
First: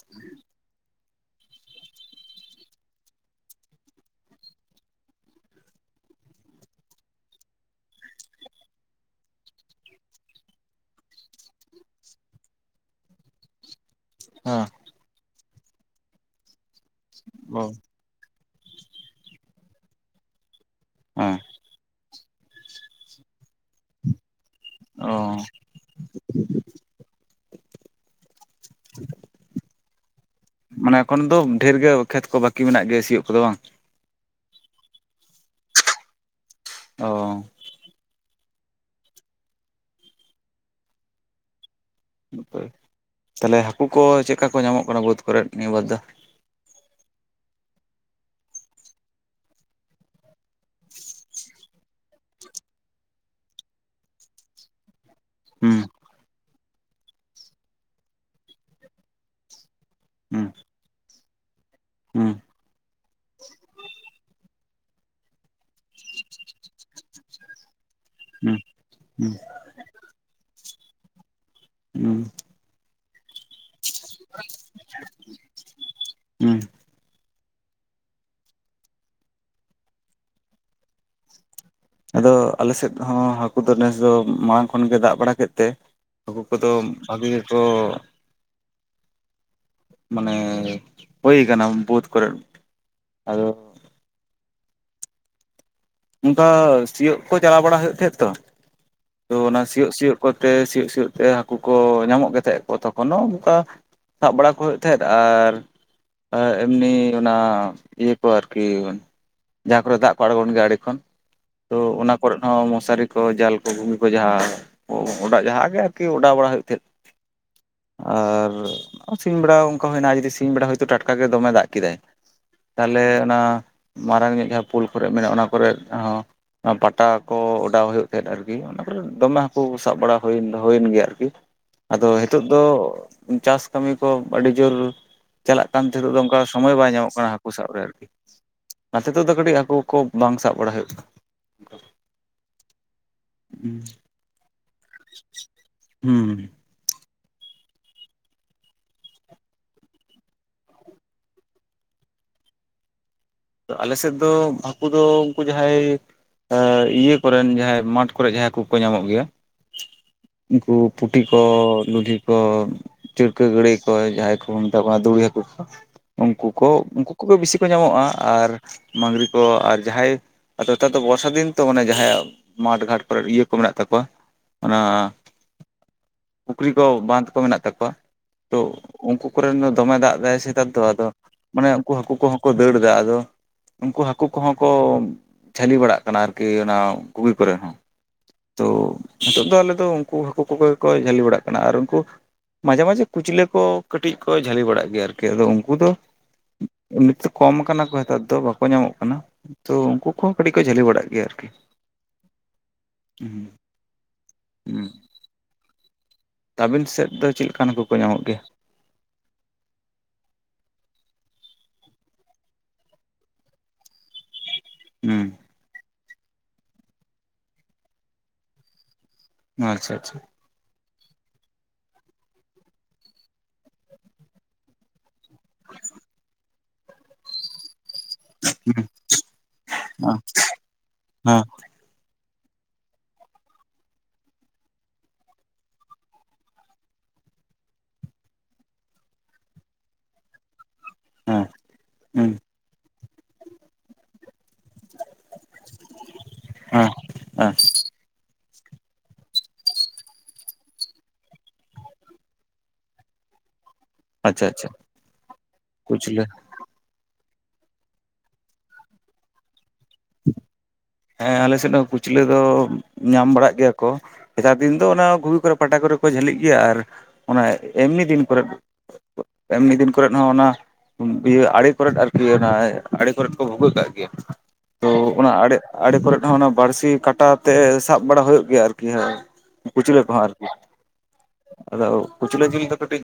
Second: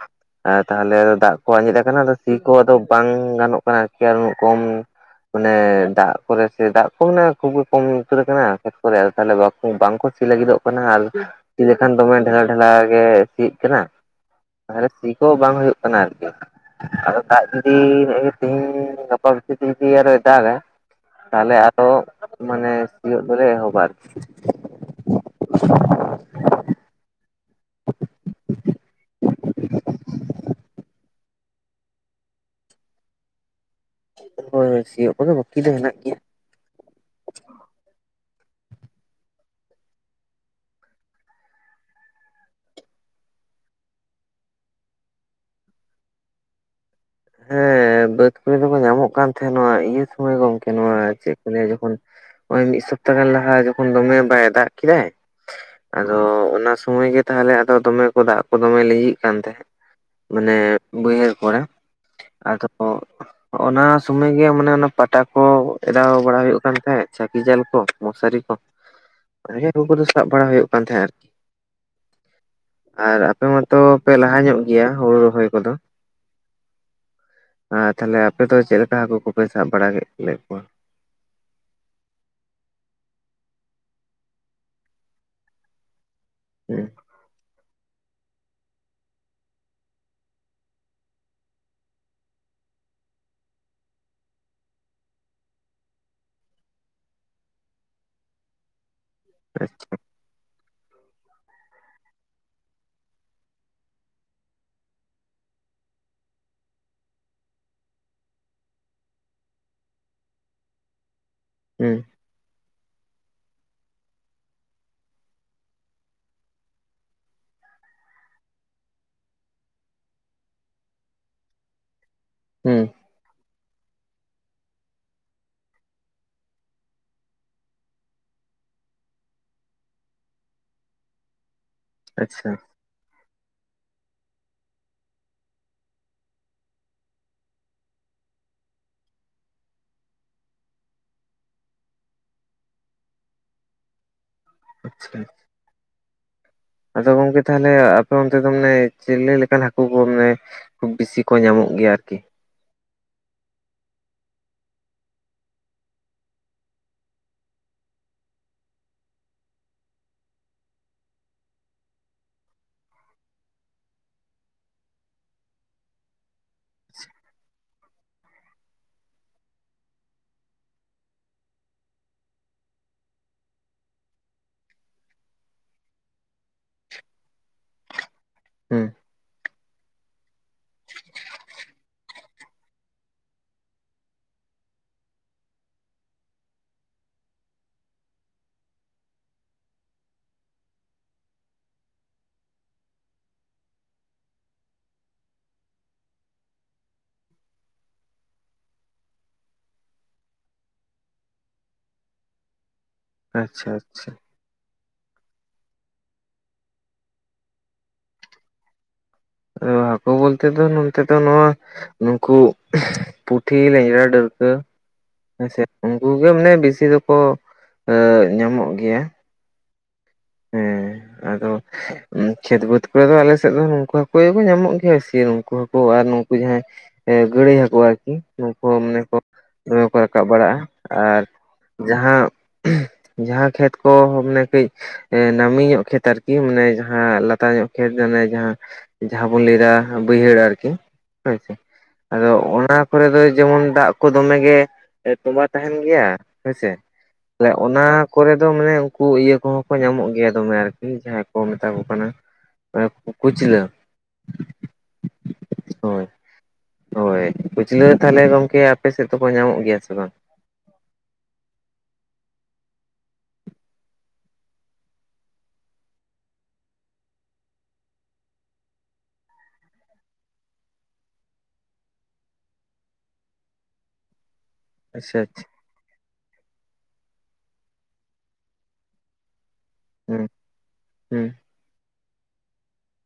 ᱟᱨ ᱛᱟᱦᱞᱮ ᱟᱫᱚ ᱫᱟᱜ ᱠᱚ ᱟᱸᱡᱮᱫ ᱟᱠᱟᱱᱟ ᱟᱫᱚ ᱥᱤ ᱠᱚ ᱟᱫᱚ ᱵᱟᱝ ᱜᱟᱱᱚᱜ ᱠᱟᱱᱟ ᱟᱨᱠᱤ ᱩᱸᱱᱟᱹᱜ ᱠᱚᱢ ᱢᱟᱱᱮ ᱫᱟᱜ ᱠᱚᱨᱮ ᱥᱮ ᱫᱟᱜ ᱠᱚ ᱢᱟᱱᱮ ᱠᱷᱩᱵ ᱜᱮ ᱠᱚᱢ ᱩᱛᱟᱹᱨ ᱟᱠᱟᱱᱟ ᱠᱷᱮᱛ ᱠᱚᱨᱮ ᱟᱫᱚ ᱛᱟᱦᱞᱮ ᱵᱟᱠ ᱠᱚ ᱵᱟᱝ ᱠᱚ ᱥᱤ ᱞᱟᱹᱜᱤᱫᱚᱜ ᱠᱟᱱᱟ ᱟᱨ ᱥᱤ ᱞᱮᱠᱷᱟᱱ ᱫᱚᱢᱮ ᱰᱷᱮᱞᱟ ᱰᱷᱮᱞᱟ ᱜᱮ ᱥᱤᱜ ᱠᱟᱱᱟ ᱾ ᱦᱮᱸ! ᱛᱟᱦᱞᱮ ᱥᱤ ᱠᱚᱦᱚᱸ ᱵᱟᱝ ᱦᱳᱭᱳᱜ ᱠᱟᱱᱟ ᱟᱨᱠᱤ, ᱟᱫᱚ ᱫᱟᱜ ᱚ ᱡᱩᱫᱤᱻ ᱦᱮᱸᱜᱼᱮ ᱜᱮ ᱛᱮᱦᱤᱧᱻ ᱜᱟᱯᱟ ᱵᱷᱤᱛᱤᱨ ᱛᱮ ᱡᱩᱫᱤ ᱟᱨᱚᱭ ᱫᱟᱜᱟ ᱛᱟᱦᱞᱮ ᱟᱨ ᱚ ᱢᱟᱱᱮ ᱥᱤᱭᱳᱜ ᱫᱚᱞᱮ ᱮᱦᱚᱵᱟ ᱟᱨ ᱚ, [unintelligible] [unintelligible] [unintelligible] ᱢᱟᱱᱮ ᱮᱠᱷᱚᱱ ᱫᱚ ᱰᱷᱮᱨ ᱜᱮ ᱠᱷᱮᱛ ᱠᱚ ᱵᱟᱹᱠᱤ ᱢᱮᱱᱟᱜ ᱜᱮᱭᱟ ᱥᱤᱭᱳᱜ ᱠᱚᱫᱚ ᱵᱟᱝ? ᱦᱳᱭ ᱦᱳᱭ ᱥᱤᱭᱳᱜ ᱠᱚᱫᱚ ᱵᱟᱠᱤ ᱫᱚ ᱢᱮᱱᱟᱜ ᱜᱮᱭᱟ᱾ ᱚ, ᱛᱟᱦᱞᱮ ᱦᱟᱹᱠᱩ ᱠᱚ ᱪᱮᱜᱠᱟ ᱠᱚ ᱧᱟᱢᱚᱜ ᱠᱟᱱᱟ ᱵᱟᱹᱫᱽ ᱠᱚᱨᱮᱫ ᱱᱤᱭᱟᱹ ᱵᱟᱨ ᱫᱚ? ᱦᱮᱸ ᱵᱟᱹᱫ ᱠᱩᱨᱮ ᱫᱚᱠᱚ ᱧᱟᱢᱚᱜ ᱠᱟᱱ ᱛᱟᱦᱮᱸ ᱱᱚᱣᱟ ᱤᱭᱟᱹ ᱥᱚᱢᱚᱭ ᱜᱚᱝᱠᱮ ᱱᱚᱣᱟ ᱪᱮᱜ ᱠᱚ ᱞᱟᱹᱭᱟ ᱡᱚᱠᱷᱚᱱ ᱳᱭ ᱢᱤᱜ ᱥᱚᱯᱛᱟᱦ ᱜᱟᱱ ᱞᱟᱦᱟ ᱡᱚᱠᱷᱚᱱ ᱫᱚᱢᱮ ᱵᱟᱭ ᱫᱟᱜ ᱠᱮᱫᱟᱭ, ᱦᱩᱸ ᱟᱫᱚ ᱚᱱᱟ ᱥᱩᱢᱚᱭ ᱜᱮ ᱛᱟᱦᱞᱮ ᱟᱫᱚ ᱫᱚᱢᱮ ᱠᱚ ᱫᱟᱜ ᱠᱚ ᱫᱚᱢᱮ ᱞᱤᱸᱡᱤᱜ ᱠᱟᱱ ᱛᱟᱦᱮᱸᱜ ᱦᱩᱸ ᱢᱟᱱᱮ ᱵᱟᱹᱭᱦᱟᱹᱲ ᱠᱚᱲᱮ ᱦᱩᱸ, ᱟᱫᱚ ᱯᱚᱸ ᱚᱱᱟ ᱥᱩᱢᱟᱹᱭ ᱜᱮ ᱢᱟᱱᱮ ᱚᱱᱟ ᱯᱟᱴᱟ ᱠᱚ ᱮᱰᱟᱣ ᱵᱟᱲᱟ ᱦᱩᱭᱩᱜ ᱠᱟᱱ ᱛᱟᱦᱮᱸᱫ ᱪᱟᱹᱠᱤ ᱡᱟᱞ ᱠᱚ, ᱢᱚᱥᱟᱨᱤ ᱠᱚ ᱦᱩᱸ ᱦᱩᱸ ᱦᱮᱸ ᱦᱟᱹᱠᱩ ᱠᱚᱫᱚ ᱥᱟᱵ ᱵᱟᱲᱟ ᱦᱩᱭᱩᱜ ᱠᱟᱱ ᱛᱟᱦᱮᱸᱱᱟ ᱟᱨᱠᱤ᱾ ᱦᱩᱸ᱾ ᱟᱨ ᱟᱯᱮ ᱢᱟᱛᱚ ᱯᱮ ᱞᱟᱦᱟ ᱧᱚᱜ ᱜᱮᱭᱟ ᱦᱩᱲᱩ ᱨᱚᱦᱚᱭ ᱠᱚᱫᱚ, ᱦᱩᱸ᱾ ᱮᱸ ᱛᱟᱦᱚᱞᱮ ᱟᱯᱮ ᱫᱚ ᱪᱮᱫ ᱞᱮᱠᱟ ᱦᱟᱹᱠᱩ ᱠᱚᱯᱮ ᱥᱟᱵ ᱵᱟᱲᱟ ᱠᱮᱫ ᱞᱮᱫ ᱠᱚᱣᱟ? ᱟᱫᱚ ᱟᱞᱮ ᱥᱮᱫ ᱦᱚᱸ ᱦᱟᱹᱠᱩ ᱫᱚ ᱱᱮᱥ ᱫᱚ ᱢᱟᱲᱟᱝ ᱠᱷᱚᱱ ᱜᱮ ᱫᱟᱜ ᱵᱟᱲᱟ ᱠᱮᱫ ᱛᱮ ᱦᱟᱹᱠᱩ ᱠᱚᱫᱚ ᱦᱩᱸ ᱵᱷᱟᱜᱮ ᱜᱮᱠᱚ ᱢᱟᱱᱮ ᱦᱩᱭ ᱠᱟᱱᱟ ᱵᱟᱹᱫ ᱠᱚᱨᱮ ᱟᱫᱚ ᱚᱱᱠᱟ ᱥᱤᱭᱳᱜ ᱠᱚ ᱪᱟᱞᱟᱣ ᱵᱟᱲᱟ ᱦᱩᱭᱩᱜ ᱛᱟᱦᱮᱸᱜ ᱛᱚ, ᱛᱚ ᱚᱱᱟ ᱥᱤᱭᱳᱜ ᱥᱤᱭᱳᱜ ᱠᱚᱛᱮ ᱥᱤᱭᱳᱜ ᱥᱤᱭᱳᱜ ᱛᱮ ᱦᱟᱹᱠᱩ ᱠᱚ ᱧᱟᱢᱚᱜ ᱜᱮ ᱛᱟᱦᱮᱸᱫ ᱠᱚ ᱛᱚᱠᱷᱚᱱᱳ ᱚᱱᱠᱟ ᱥᱟᱵ ᱵᱟᱲᱟ ᱠᱚ ᱦᱩᱭᱩᱜ ᱛᱟᱦᱮᱸᱫ ᱟᱨ ᱮᱢᱱᱤ ᱚᱱᱟ ᱤᱭᱟᱹ ᱠᱚ ᱟᱨᱠᱤ ᱡᱟᱦᱟᱸ ᱠᱚᱨᱮ ᱫᱟᱜ ᱠᱚ ᱟᱬᱜᱚᱱ ᱜᱮᱭᱟ ᱟᱲᱮ ᱠᱷᱚᱱ, ᱛᱚ ᱦᱩᱸ ᱚᱱᱟ ᱠᱚᱨᱮ ᱦᱚᱸ ᱢᱚᱥᱟᱨᱤ ᱠᱚ ᱡᱟᱞ ᱠᱚ ᱜᱩᱱᱤ ᱠᱚ ᱡᱟᱦᱟᱸ ᱚ ᱚᱰᱟᱜ ᱡᱟᱦᱟᱸ ᱜᱮ ᱟᱨᱠᱤ ᱚᱰᱟᱣ ᱵᱟᱲᱟ ᱦᱩᱭᱩᱜ ᱛᱟᱦᱮᱸᱫ ᱟᱨ ᱥᱤᱧ ᱵᱮᱲᱟ ᱚᱱᱠᱟ ᱦᱩᱭᱱᱟ ᱡᱩᱫᱤ ᱥᱤᱧ ᱵᱮᱲᱟ ᱦᱚᱳᱭᱛᱳ ᱴᱟᱴᱠᱟᱜᱮ ᱫᱚᱢᱮ ᱫᱟᱜ ᱠᱮᱫᱟᱭ, ᱦᱩᱸ ᱛᱟᱦᱞᱮ ᱚᱱᱟ ᱢᱟᱨᱟᱝᱚᱧᱚᱜ ᱡᱟᱦᱟᱸ ᱯᱳᱞ ᱠᱚᱨᱮᱜ ᱢᱮᱱᱟᱜᱼᱟ ᱚᱱᱟ ᱠᱚᱨᱮᱜ ᱦᱚᱸ ᱯᱟᱴᱟ ᱠᱚ ᱚᱰᱟᱣ ᱦᱩᱭᱩᱜ ᱛᱟᱦᱮᱸᱫ ᱟᱨᱠᱤ ᱚᱱᱟ ᱠᱚᱨᱮ ᱫᱚᱢᱮ ᱦᱟᱹᱠᱩ ᱥᱟᱵ ᱵᱟᱲᱟ ᱦᱩᱭᱮᱱ ᱦᱩᱭᱮᱱ ᱜᱮᱭᱟ ᱟᱨᱠᱤ, ᱟᱫᱚ ᱦᱤᱛᱚᱜ ᱟᱪᱪᱷᱟ ᱫᱚ ᱪᱟᱥ ᱠᱟᱹᱢᱤ ᱠᱚ ᱟᱹᱰᱤ ᱡᱳᱨ ᱪᱟᱞᱟᱜ ᱠᱟᱱ ᱛᱷᱤᱨᱚᱜ ᱫᱚ ᱚᱱᱠᱟ ᱥᱚᱢᱚᱭ ᱵᱟᱭ ᱧᱟᱢᱚᱜ ᱠᱟᱱᱟ ᱦᱟᱹᱠᱩ ᱥᱟᱵ ᱨᱮ ᱟᱨᱠᱤ ᱚᱱᱟᱛᱮ ᱦᱤᱛᱚᱜ ᱫᱚ ᱠᱟᱹᱴᱤᱡ ᱦᱟᱹᱠᱩ ᱠᱚ ᱵᱟᱝ ᱥᱟᱵ ᱵᱟᱲᱟ ᱦᱩᱭᱩᱜ ᱠᱟᱱᱟ ᱚᱱᱠᱟ ᱫᱚ ᱦᱩᱸ᱾ ᱟᱪᱪᱷᱟ ᱦᱩᱸ, ᱟᱫᱚ ᱜᱚᱝᱠᱮ ᱛᱟᱦᱚᱞᱮ ᱟᱯᱮ ᱚᱱᱛᱮ ᱢᱟᱱᱮ ᱪᱤᱞᱤ ᱞᱮᱠᱟᱱ ᱦᱟᱹᱠᱩ ᱠᱚ ᱢᱟᱱᱮ ᱵᱤᱥᱤ ᱠᱚ ᱧᱟᱢᱚᱜ ᱜᱮᱭᱟ ᱟᱨᱠᱤ? ᱟᱞᱮ ᱥᱮᱫ ᱫᱚ ᱦᱟᱹᱠᱩ ᱫᱚ ᱩᱱᱠᱩ ᱡᱟᱦᱟᱸᱭ ᱮᱸ ᱤᱭᱟᱹ ᱠᱚᱨᱮᱱ ᱡᱟᱦᱟᱸᱭ ᱢᱟᱴᱷ ᱠᱚᱨᱮ ᱡᱟᱦᱟᱸ ᱠᱚ ᱠᱚ ᱧᱟᱢᱚᱜ ᱜᱮᱭᱟ, ᱩᱱᱠᱩ ᱯᱩᱴᱤ ᱠᱚ ᱞᱩᱞᱦᱤ ᱠᱚ, ᱪᱟᱹᱲᱠᱟᱹ ᱜᱟᱹᱲᱟᱹᱭ ᱠᱚ ᱡᱟᱦᱟᱸᱭ ᱠᱚᱵᱚᱱ ᱢᱮᱛᱟ ᱠᱚ ᱠᱟᱱᱟ ᱫᱩᱸᱲᱤ ᱦᱟᱹᱠᱩ ᱠᱚ ᱩᱱᱠᱩ ᱠᱚ ᱩᱱᱠᱩ ᱠᱚᱜᱮ ᱵᱮᱥᱤ ᱠᱚ ᱧᱟᱢᱚᱜᱼᱟ ᱟᱨ ᱢᱟᱝᱜᱽᱨᱤ ᱠᱚ ᱟᱨ ᱡᱟᱦᱟᱸᱭ ᱟᱫᱚ ᱱᱮᱛᱟᱨ ᱫᱚ ᱵᱚᱨᱥᱟ ᱫᱤᱱ ᱛᱚ ᱢᱟᱱᱮ ᱡᱟᱦᱟᱸᱭᱟᱜ ᱢᱟᱴᱷ ᱜᱷᱟᱴ ᱠᱚᱨᱮ ᱤᱭᱟᱹ ᱠᱚ ᱢᱮᱱᱟᱜ ᱛᱟᱠᱚᱣᱟ ᱚᱱᱟ ᱯᱩᱠᱷᱨᱤ ᱠᱚ ᱵᱟᱸᱫᱷ ᱠᱚ ᱢᱮᱱᱟᱜ ᱛᱟᱠᱣᱟ᱾ ᱛᱚ ᱦᱩᱸ ᱩᱱᱠᱩ ᱠᱚᱨᱮᱱ ᱫᱚ ᱫᱚᱢᱮ ᱫᱟᱜ ᱮᱫᱟ ᱥᱮᱛᱟᱨ ᱫᱚ ᱟᱫᱚ ᱢᱟᱱᱮ ᱩᱱᱠᱩ ᱦᱟᱹᱠᱩ ᱠᱚᱦᱚᱸ ᱠᱚ ᱫᱟᱹᱲ ᱮᱫᱟ ᱟᱫᱚ᱾ ᱟᱫᱚ ᱩᱱᱠᱩ ᱦᱟᱹᱠᱩ ᱠᱚ ᱦᱚᱸ ᱠᱚ ᱡᱷᱟᱹᱞᱤ ᱵᱟᱲᱟᱜ ᱠᱟᱱᱟ ᱟᱨᱠᱤ ᱚᱱᱟ ᱠᱩᱜᱤ ᱠᱚᱨᱮ ᱦᱚᱸ ᱾ ᱛᱚ ᱱᱤᱛᱚᱜ ᱫᱚ ᱟᱞᱮ ᱫᱚ ᱩᱱᱠᱩ ᱦᱟᱹᱠᱩ ᱠᱚ ᱜᱮᱠᱚ ᱡᱷᱟᱹᱞᱤ ᱵᱟᱲᱟᱜ ᱠᱟᱱᱟ ᱟᱨ ᱩᱱᱠᱩ ᱢᱟᱡᱷᱮ ᱢᱟᱡᱷᱮ ᱠᱩᱪᱞᱟᱹ ᱠᱚ ᱠᱟᱹᱴᱤᱡ ᱠᱚ ᱡᱷᱟᱹᱞᱤ ᱵᱟᱲᱟᱜ ᱜᱮᱭᱟ ᱟᱨᱠᱤ ᱟᱫᱚ ᱩᱱᱠᱩ ᱫᱚ ᱮᱢᱱᱤᱛᱮ ᱠᱚᱢ ᱠᱟᱱᱟ ᱾ ᱦᱮᱛᱟᱨ ᱫᱚ ᱵᱟᱠᱚ ᱧᱟᱢᱚᱜ ᱠᱟᱱᱟ, ᱛᱚ ᱩᱱᱠᱩ ᱠᱚᱦᱚᱸ ᱠᱟᱹᱴᱤᱡ ᱠᱚ ᱡᱷᱟᱹᱞᱤ ᱵᱟᱲᱟᱜ ᱜᱮᱭᱟ ᱟᱨᱠᱤ᱾ [unintelligible] ᱟᱪᱪᱷᱟ ᱟᱪᱪᱷᱟ᱾ ᱦᱩᱸ᱾ ᱛᱟᱹᱵᱤᱞ ᱥᱮᱫ ᱫᱚ ᱪᱮᱫ ᱞᱮᱠᱟᱱ ᱦᱟᱹᱠᱩ ᱠᱚ ᱧᱟᱢᱚᱜ ᱜᱮᱭᱟ? ᱦᱟᱹᱠᱩ ᱵᱚᱞ ᱛᱮ ᱫᱚ ᱱᱳᱱᱛᱮ ᱫᱚ ᱱᱚᱣᱟ ᱱᱩᱠᱩ ᱯᱩᱴᱷᱤ, ᱞᱮᱸᱡᱲᱟ, ᱰᱟᱹᱲᱠᱟᱹ ᱾ ᱦᱩᱸ ᱾ ᱦᱮᱸ ᱥᱮ ᱩᱱᱠᱩ ᱜᱮ ᱢᱟᱱᱮ ᱵᱤᱥᱤ ᱫᱚᱠᱚ ᱮᱸ ᱧᱟᱢᱚᱜ ᱜᱮᱭᱟ ᱾ ᱟᱪᱪᱷᱟ ᱟᱪᱪᱷᱟ᱾ ᱦᱮᱸ ᱟᱫᱚ᱾ ᱠᱷᱮᱛ ᱵᱟᱹᱫᱽ ᱠᱚᱨᱮ ᱫᱚ ᱟᱞᱮᱥᱮᱫ ᱫᱚ ᱱᱩᱠᱩ ᱦᱟᱠᱩ ᱧᱟᱢᱚᱜ ᱜᱮᱭᱟ ᱥᱮ ᱱᱩᱠᱩ ᱦᱟᱠᱩ ᱟᱨ ᱱᱩᱠᱩ ᱡᱟᱦᱟᱸᱭ ᱜᱳᱬᱟᱹᱭ ᱦᱟᱹᱠᱩ ᱟᱨᱠᱤ ᱱᱩᱠᱩ ᱢᱟᱱᱮ ᱠᱚ ᱫᱚᱢᱮ ᱠᱚ ᱦᱮᱸ ᱨᱟᱠᱟᱵ ᱵᱟᱲᱟᱜ-ᱟ, ᱟᱨ ᱡᱟᱦᱟᱸ ᱡᱟᱦᱟᱸ ᱠᱷᱮᱛ ᱠᱚ ᱢᱟᱱᱮ ᱠᱟᱹᱡ᱾ ᱱᱟᱹᱢᱤ ᱧᱚᱜ ᱠᱷᱮᱛ ᱟᱨᱠᱤ ᱢᱟᱱᱮ ᱡᱟᱦᱟᱸ ᱞᱟᱛᱟᱨ ᱧᱚᱜ ᱠᱷᱮᱛ ᱢᱟᱱᱮ ᱡᱟᱦᱟᱸ ᱡᱟᱦᱟᱸ ᱵᱚᱱ ᱞᱟᱹᱭ ᱫᱟ ᱵᱟᱹᱭᱦᱟᱹᱲ ᱟᱨᱠᱤ, ᱦᱳᱭ ᱦᱮᱸ ᱥᱮ ᱦᱮᱸ ᱟᱫᱚ ᱚᱱᱟ ᱠᱚᱨᱮ ᱫᱚ ᱡᱮᱢᱚᱱ ᱫᱟᱜ ᱠᱚ ᱫᱚ ᱢᱮ ᱜᱮ ᱛᱚᱸᱵᱟ ᱛᱟᱦᱮᱱ ᱜᱮᱭᱟ ᱦᱮᱸᱥᱮ, ᱦᱮᱸ ᱦᱮᱸ ᱚᱱᱟ ᱠᱚᱨᱮ ᱫᱚ ᱢᱟᱱᱮ ᱩᱱᱠᱩ ᱤᱭᱟᱹ ᱠᱚ ᱦᱚᱸ ᱠᱚ ᱧᱟᱢᱚᱜ ᱜᱮᱭᱟ ᱫᱚᱢᱮ ᱟᱨᱠᱤ ᱡᱟᱦᱟᱸᱭ ᱠᱚ ᱢᱮᱛᱟ ᱠᱚ ᱠᱟᱱᱟ ᱠᱩᱪᱞᱟᱹ, ᱟᱪᱪᱷᱟ ᱟᱪᱪᱷᱟ ᱠᱩᱪ ᱦᱳᱭ ᱞᱟᱹ, ᱦᱳᱭ ᱠᱷᱩᱪᱞᱟᱹ ᱛᱟᱦᱚᱞᱮ ᱜᱚᱝᱠᱮ ᱟᱯᱮ ᱥᱮᱫ ᱫᱚ ᱠᱚ ᱧᱟᱢᱚᱜ ᱜᱮᱭᱟ ᱥᱮ ᱵᱟᱝ? ᱦᱮᱸ ᱟᱞᱮ ᱥᱮᱫ ᱦᱚᱸ ᱠᱩᱪᱞᱟᱹ ᱫᱚ ᱧᱟᱢ ᱵᱟᱲᱟᱜ ᱜᱮᱭᱟ ᱠᱚ᱾ ᱮᱛᱟᱨ ᱫᱤᱱ ᱫᱚ ᱚᱱᱟ ᱜᱩᱜᱷᱤ ᱠᱚᱨᱮᱜ ᱯᱟᱴᱟ ᱠᱚᱨᱮ ᱠᱚ ᱡᱷᱟᱹᱞᱤᱜ ᱜᱮᱭᱟ ᱟᱨ ᱚᱱᱟ ᱮᱢᱱᱤ ᱫᱤᱱ ᱠᱚᱨᱮᱫ ᱮᱢᱱᱤ ᱫᱤᱱ ᱠᱚᱨᱮᱫ ᱦᱚᱸ ᱚᱱᱟ ᱤᱭᱟᱹ ᱟᱲᱮ ᱠᱚᱨᱮᱫ ᱟᱨᱠᱤ ᱚᱱᱟ ᱟᱲᱮ ᱠᱚᱨᱮᱫ ᱠᱚ ᱵᱷᱩᱜᱟᱹᱜ ᱠᱟᱜ ᱜᱮᱭᱟ᱾ ᱛᱚ ᱟᱪᱪᱷᱟ ᱚᱱᱟ ᱟᱪᱪᱷᱟ ᱟᱲᱮ ᱟᱲᱮ ᱠᱚᱨᱮᱫ ᱦᱚᱸ ᱵᱟᱹᱲᱥᱤ ᱠᱟᱴᱟ ᱛᱮ ᱥᱟᱵ ᱵᱟᱲᱟ ᱦᱩᱭᱩᱜ ᱜᱮᱭᱟ ᱟᱨᱠᱤ, ᱠᱩᱪᱞᱟᱹ ᱠᱚᱦᱚᱸ ᱦᱩᱸ ᱟᱨᱠᱤ ᱦᱩᱸ ᱟᱫᱚ ᱠᱩᱪᱞᱟᱹ ᱡᱤᱞ ᱫᱚ ᱠᱟᱹᱴᱤᱡ